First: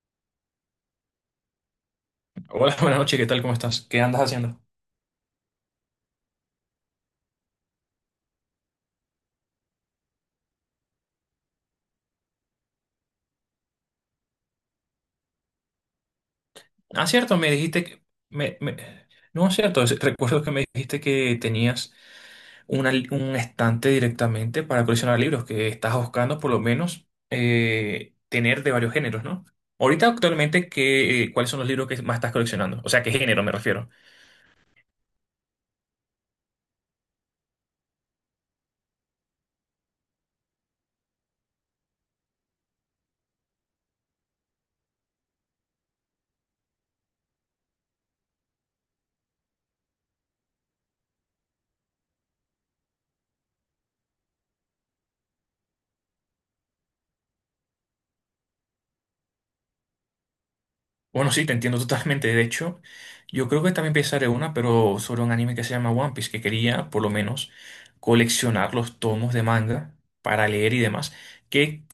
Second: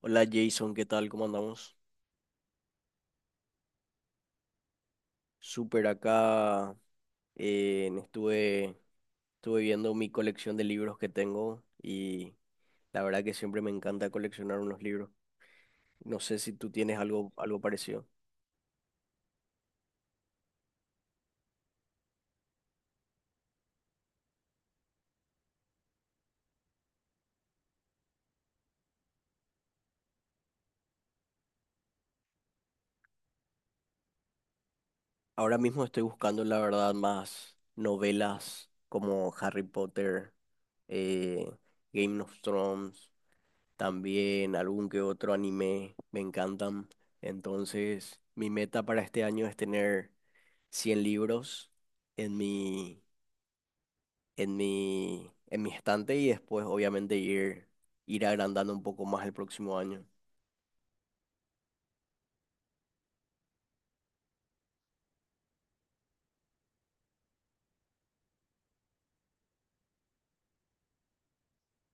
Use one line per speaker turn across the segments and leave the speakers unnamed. Hola, Jason, ¿qué tal? ¿Cómo andamos?
Hola, buenas noches, ¿qué tal? ¿Cómo estás? ¿Qué andas haciendo?
Súper acá. eh, estuve, Estuve viendo mi colección de libros que tengo y la verdad que siempre me encanta coleccionar unos libros. No sé si tú tienes
Ah,
algo,
cierto, me
algo
dijiste que.
parecido.
Me, me- No, es cierto, recuerdo que me dijiste que tenías un estante directamente para coleccionar libros, que estás buscando por lo menos tener de varios géneros, ¿no? Ahorita actualmente, cuáles son los libros que más estás coleccionando? O sea, ¿qué género me refiero?
Ahora mismo estoy buscando, la verdad, más novelas como Harry Potter, eh, Game of Thrones, también algún que otro anime, me encantan. Entonces, mi meta para este año es tener 100 libros en mi, en mi estante, y después obviamente ir agrandando un poco más el próximo año.
Bueno, sí, te entiendo totalmente. De hecho, yo creo que también pensaré una, pero sobre un anime que se llama One Piece, que quería por lo menos coleccionar los tomos de manga para leer y demás, que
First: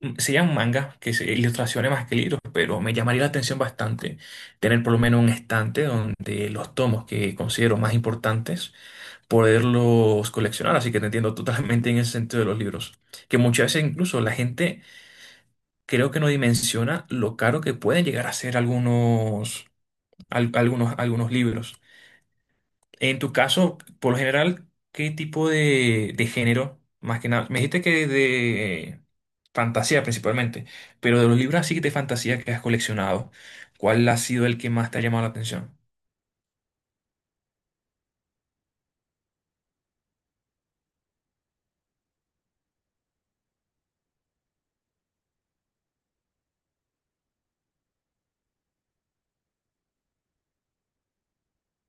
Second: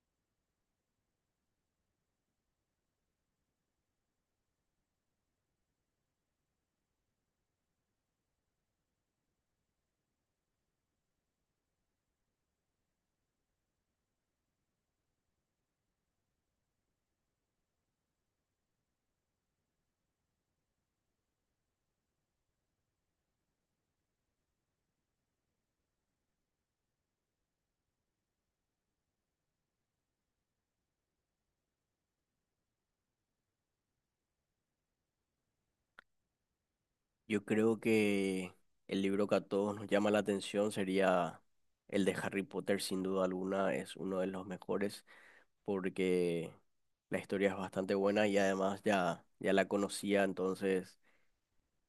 serían mangas, que se ilustraciones más que libros, pero me llamaría la atención bastante tener por lo menos un estante donde los tomos que considero más importantes, poderlos coleccionar. Así que te entiendo totalmente en ese sentido de los libros. Que muchas veces incluso la gente creo que no dimensiona lo caro que pueden llegar a ser algunos algunos libros. En tu caso, por lo general, ¿qué tipo de género? Más que nada, me dijiste que de fantasía principalmente, pero de los libros así de fantasía que has coleccionado, ¿cuál ha sido el que más te ha llamado la atención?
Yo creo que el libro que a todos nos llama la atención sería el de Harry Potter. Sin duda alguna, es uno de los mejores porque la historia es bastante buena y además ya, ya la conocía. Entonces,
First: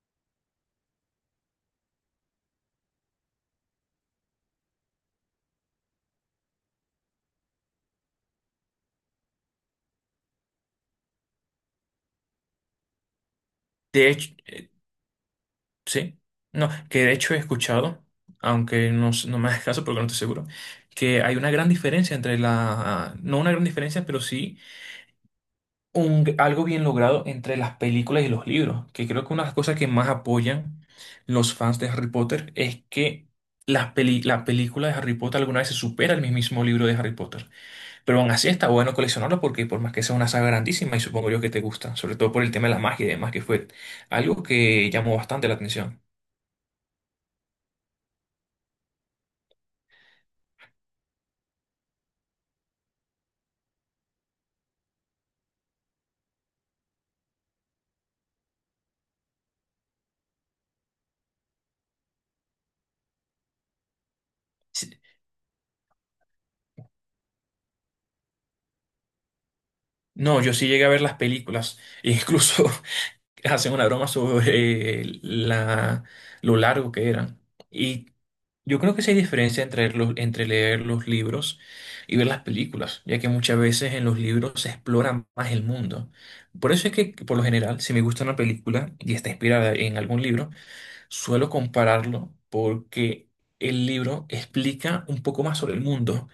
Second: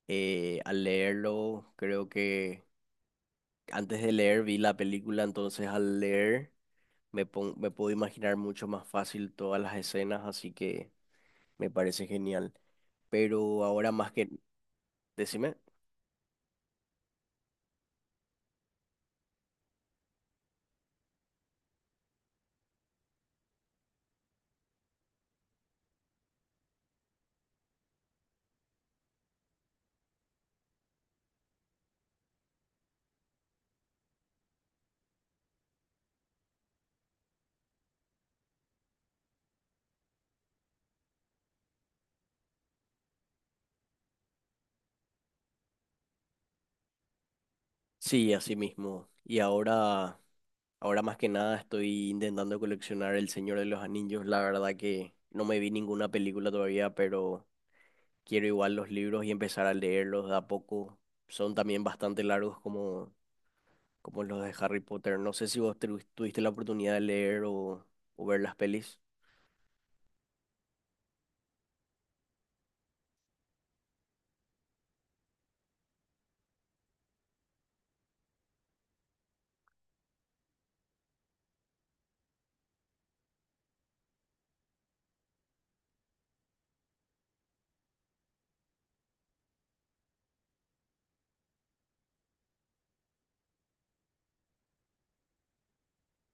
al leerlo, creo que antes de leer vi la película. Entonces, al leer, me puedo imaginar mucho más fácil todas las escenas, así que me parece genial. Pero ahora
De
más que…
hecho,
Decime.
sí, no, que de hecho he escuchado, aunque no, no me hagas caso porque no estoy seguro, que hay una gran diferencia entre no una gran diferencia, pero sí algo bien logrado entre las películas y los libros, que creo que una de las cosas que más apoyan los fans de Harry Potter es que la película de Harry Potter alguna vez se supera el mismo libro de Harry Potter, pero aún así está bueno coleccionarlo porque por más que sea una saga grandísima y supongo yo que te gusta, sobre todo por el tema de la magia y demás, que fue algo que llamó bastante la atención.
Sí, así mismo. Y ahora, ahora más que nada estoy intentando coleccionar El Señor de los Anillos. La verdad que no me vi ninguna película todavía, pero quiero igual los libros y empezar a leerlos de a poco. Son también bastante largos como los de Harry
Sí.
Potter. No sé si vos tuviste la oportunidad de leer o ver las pelis.
No, yo sí llegué a ver las películas, e incluso hacen una broma sobre lo largo que eran. Y yo creo que sí hay diferencia entre leer los libros y ver las películas, ya que muchas veces en los libros se explora más el mundo. Por eso es que, por lo general, si me gusta una película y está inspirada en algún libro, suelo compararlo porque el libro explica un poco más sobre el mundo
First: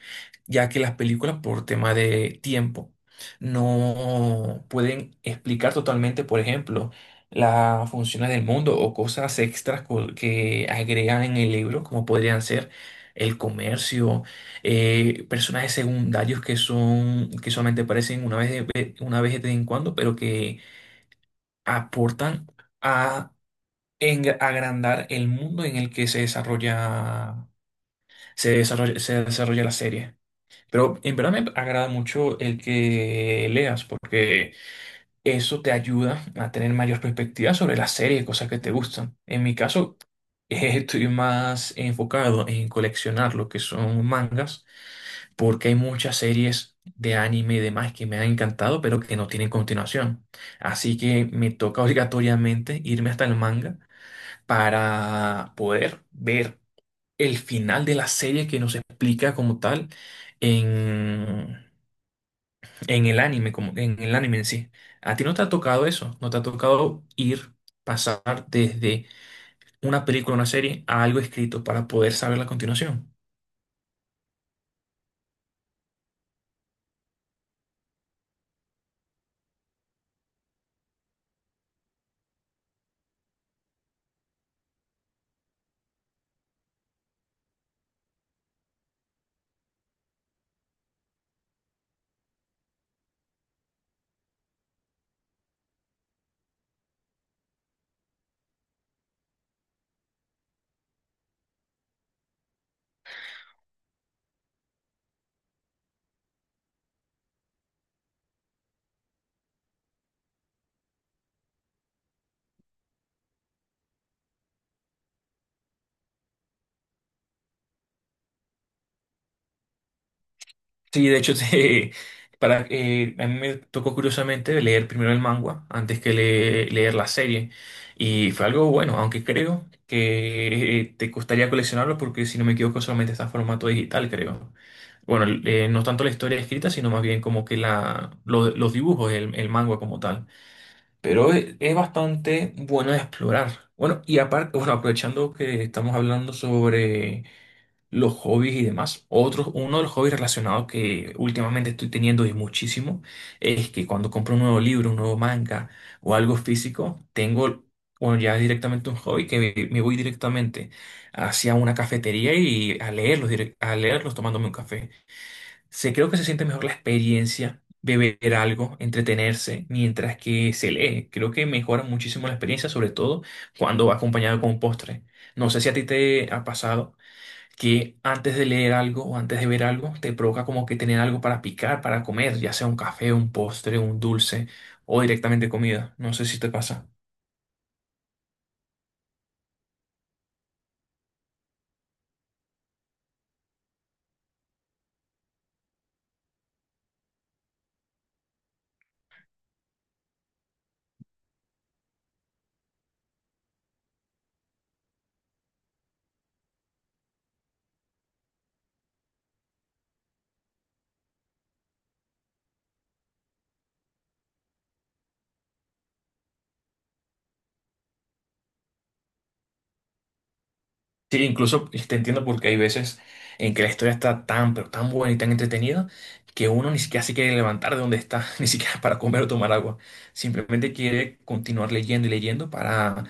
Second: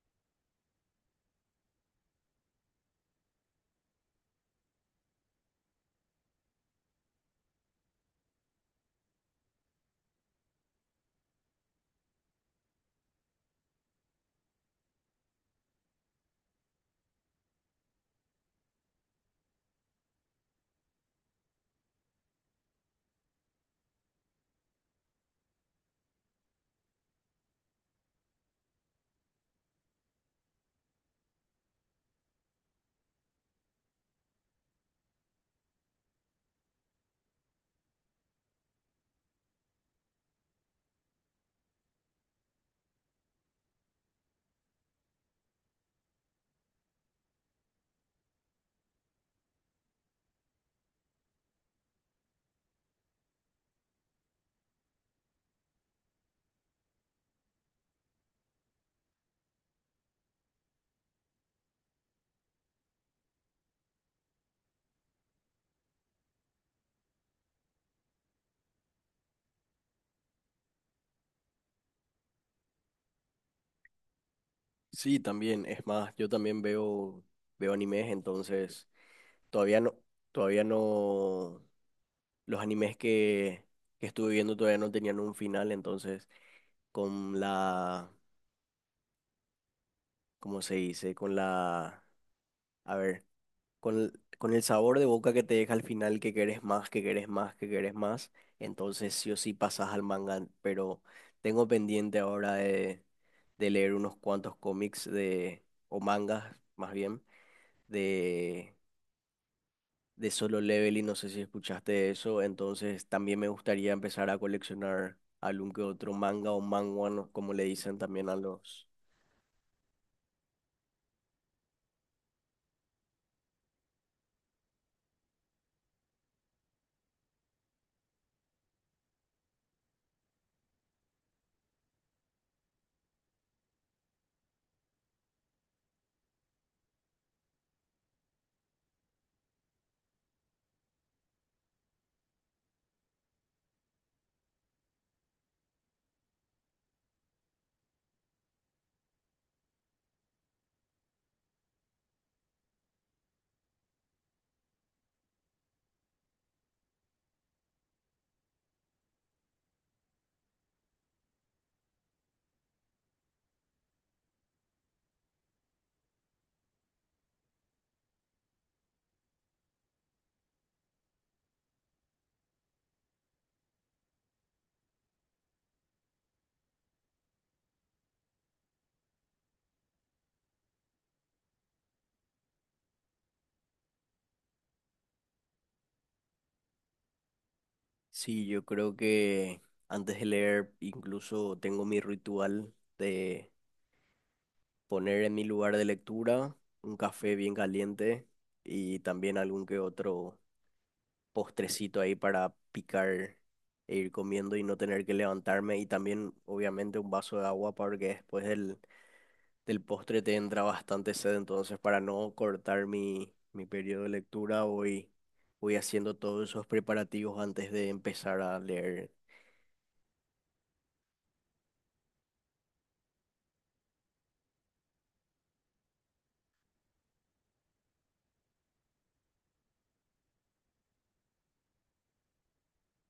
ya que las películas por tema de tiempo no pueden explicar totalmente, por ejemplo, las funciones del mundo o cosas extras que agregan en el libro, como podrían ser el comercio, personajes secundarios que son que solamente aparecen una vez de vez en cuando, pero que aportan a agrandar el mundo en el que se desarrolla la serie. Pero en verdad me agrada mucho el que leas porque eso te ayuda a tener mayor perspectiva sobre las series, cosas que te gustan. En mi caso, estoy más enfocado en coleccionar lo que son mangas porque hay muchas series de anime y demás que me han encantado pero que no tienen continuación. Así que me toca obligatoriamente irme hasta el manga para poder ver el final de la serie que nos explica como tal en en el anime, como en el anime en sí. ¿A ti no te ha tocado eso? ¿No te ha tocado ir, pasar desde una película, una serie, a algo escrito para poder saber la continuación?
Sí, también. Es más, yo también veo animes. Entonces, todavía no, todavía no, los animes que estuve viendo todavía no tenían un final. Entonces, con la, ¿cómo se dice? Con la, a ver, con el sabor de boca que te deja al final, que querés más, que querés más, que querés más, entonces sí o sí pasas al manga. Pero tengo pendiente ahora de, leer unos cuantos cómics de, o mangas, más bien, de de Solo Leveling. No sé si escuchaste eso. Entonces, también me gustaría empezar a coleccionar algún que otro manga o manhwa, ¿no? Como le dicen también a los…
Sí, de hecho, a mí me tocó curiosamente leer primero el manga antes que leer la serie. Y fue algo bueno, aunque creo que te costaría coleccionarlo porque, si no me equivoco, solamente está en formato digital, creo. Bueno, no tanto la historia escrita, sino más bien como que los dibujos, el manga como tal. Pero es bastante bueno de explorar. Bueno, y aparte, bueno, aprovechando que estamos hablando sobre los hobbies y demás, otro, uno de los hobbies relacionados que últimamente estoy teniendo y muchísimo es que cuando compro un nuevo libro, un nuevo manga o algo físico, tengo, bueno, ya es directamente un hobby que me voy directamente hacia una cafetería y a leerlos, a leerlos tomándome un café. Se creo que se siente mejor la experiencia, beber algo, entretenerse, mientras que se lee. Creo que mejora muchísimo la experiencia, sobre todo cuando va acompañado con un postre. No sé si a ti te ha pasado que antes de leer algo o antes de ver algo, te provoca como que tener algo para picar, para comer, ya sea un café, un postre, un dulce o directamente comida. No sé si te pasa.
Sí, yo creo que antes de leer incluso tengo mi ritual de poner en mi lugar de lectura un café bien caliente, y también algún que otro postrecito ahí para picar e ir comiendo y no tener que levantarme, y también obviamente un vaso de agua, porque después del postre te entra bastante sed. Entonces, para no cortar mi periodo de lectura, voy haciendo todos esos preparativos antes de empezar a leer.
Sí, incluso te entiendo porque hay veces en que la historia está tan, pero tan buena y tan entretenida que uno ni siquiera se quiere levantar de donde está, ni siquiera para comer o tomar agua. Simplemente quiere continuar leyendo y leyendo para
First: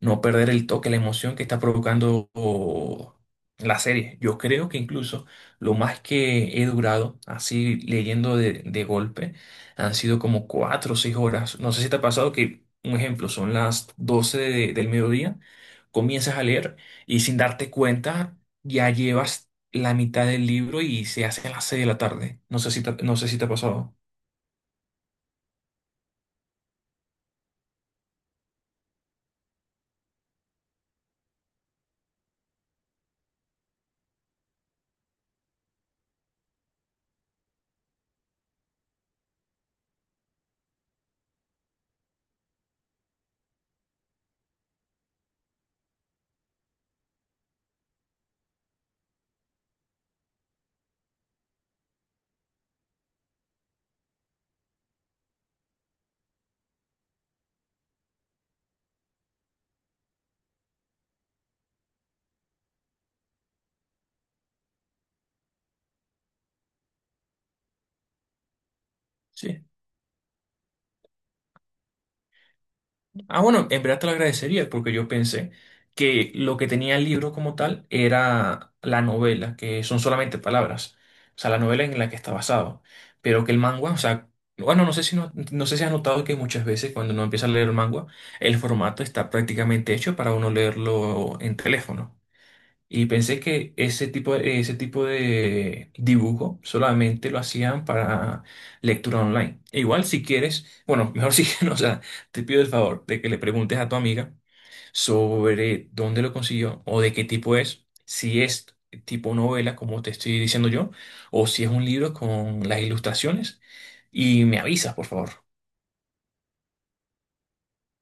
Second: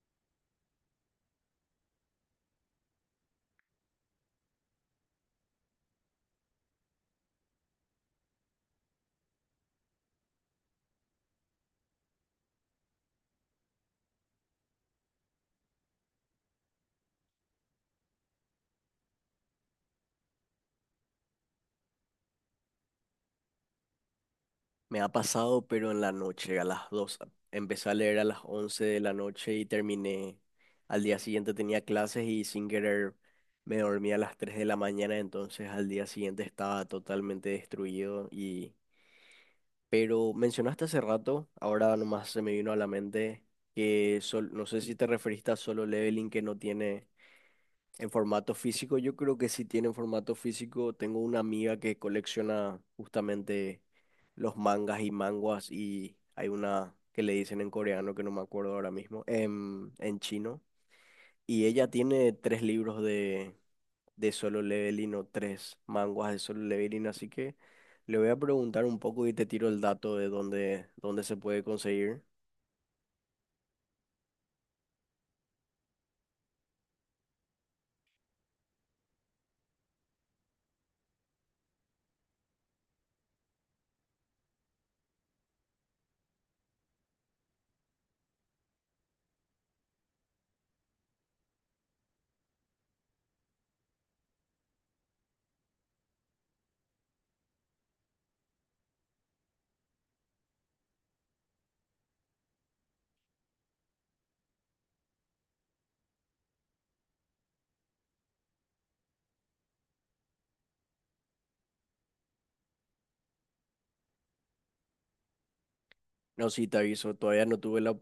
no perder el toque, la emoción que está provocando o, la serie. Yo creo que incluso lo más que he durado así leyendo de golpe han sido como 4 o 6 horas. No sé si te ha pasado que, un ejemplo, son las 12 del mediodía comienzas a leer y sin darte cuenta, ya llevas la mitad del libro y se hace a las 6 de la tarde. No sé si te ha pasado.
Me ha pasado, pero en la noche, a las 2. Empecé a leer a las 11 de la noche y terminé. Al día siguiente tenía clases y sin querer me dormí a las 3 de la mañana. Entonces, al día siguiente estaba totalmente destruido. Y pero mencionaste hace rato, ahora nomás se me vino a la mente, que no sé si te referiste a Solo Leveling, que no tiene en formato físico. Yo creo que sí tiene en formato físico. Tengo una amiga que colecciona justamente los mangas y manguas, y hay una que le dicen en coreano, que no me acuerdo ahora mismo, en chino. Y ella tiene tres libros de Solo Leveling, o tres manguas de Solo Leveling, así que le voy a preguntar un poco y te
Sí.
tiro el dato de dónde se puede conseguir.
Ah, bueno, en verdad te lo agradecería porque yo pensé que lo que tenía el libro como tal era la novela, que son solamente palabras. O sea, la novela en la que está basado. Pero que el manga, o sea, bueno, no sé si has notado que muchas veces cuando uno empieza a leer el manga, el formato está prácticamente hecho para uno leerlo en teléfono. Y pensé que ese tipo de dibujo solamente lo hacían para lectura online. E igual si quieres, bueno, mejor si no, o sea, te pido el favor de que le preguntes a tu amiga sobre dónde lo consiguió o de qué tipo es, si es tipo novela, como te estoy diciendo yo, o si es un libro con las ilustraciones, y me avisas, por favor.
No, sí, te aviso. Todavía no tuve la,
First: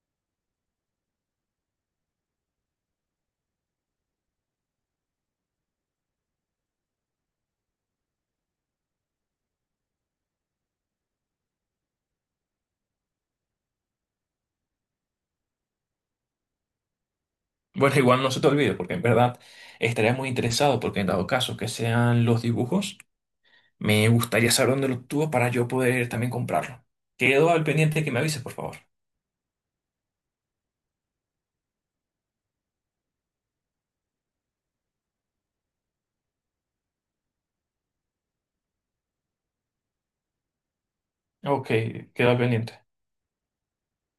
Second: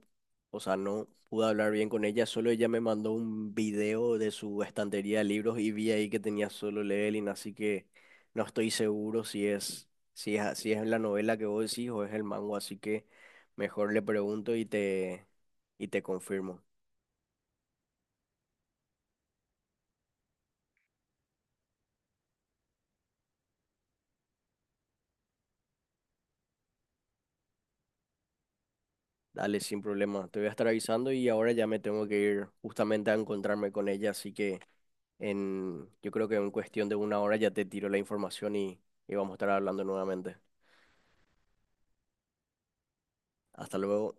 o sea, no pude hablar bien con ella. Solo ella me mandó un video de su estantería de libros y vi ahí que tenía Solo Leveling, así que no estoy seguro si es la novela que vos decís o es el mango, así que mejor le pregunto y y te confirmo.
Bueno, igual no se te olvide, porque en verdad estaría muy interesado, porque en dado caso que sean los dibujos, me gustaría saber dónde lo obtuvo para yo poder también comprarlo. Quedo al pendiente de que me avises, por favor.
Dale, sin problema. Te voy a estar avisando. Y ahora ya me tengo que ir justamente a encontrarme con ella, así que yo creo que en cuestión de una hora ya te tiro la información y vamos a estar hablando nuevamente.
Ok, queda pendiente.
Hasta luego.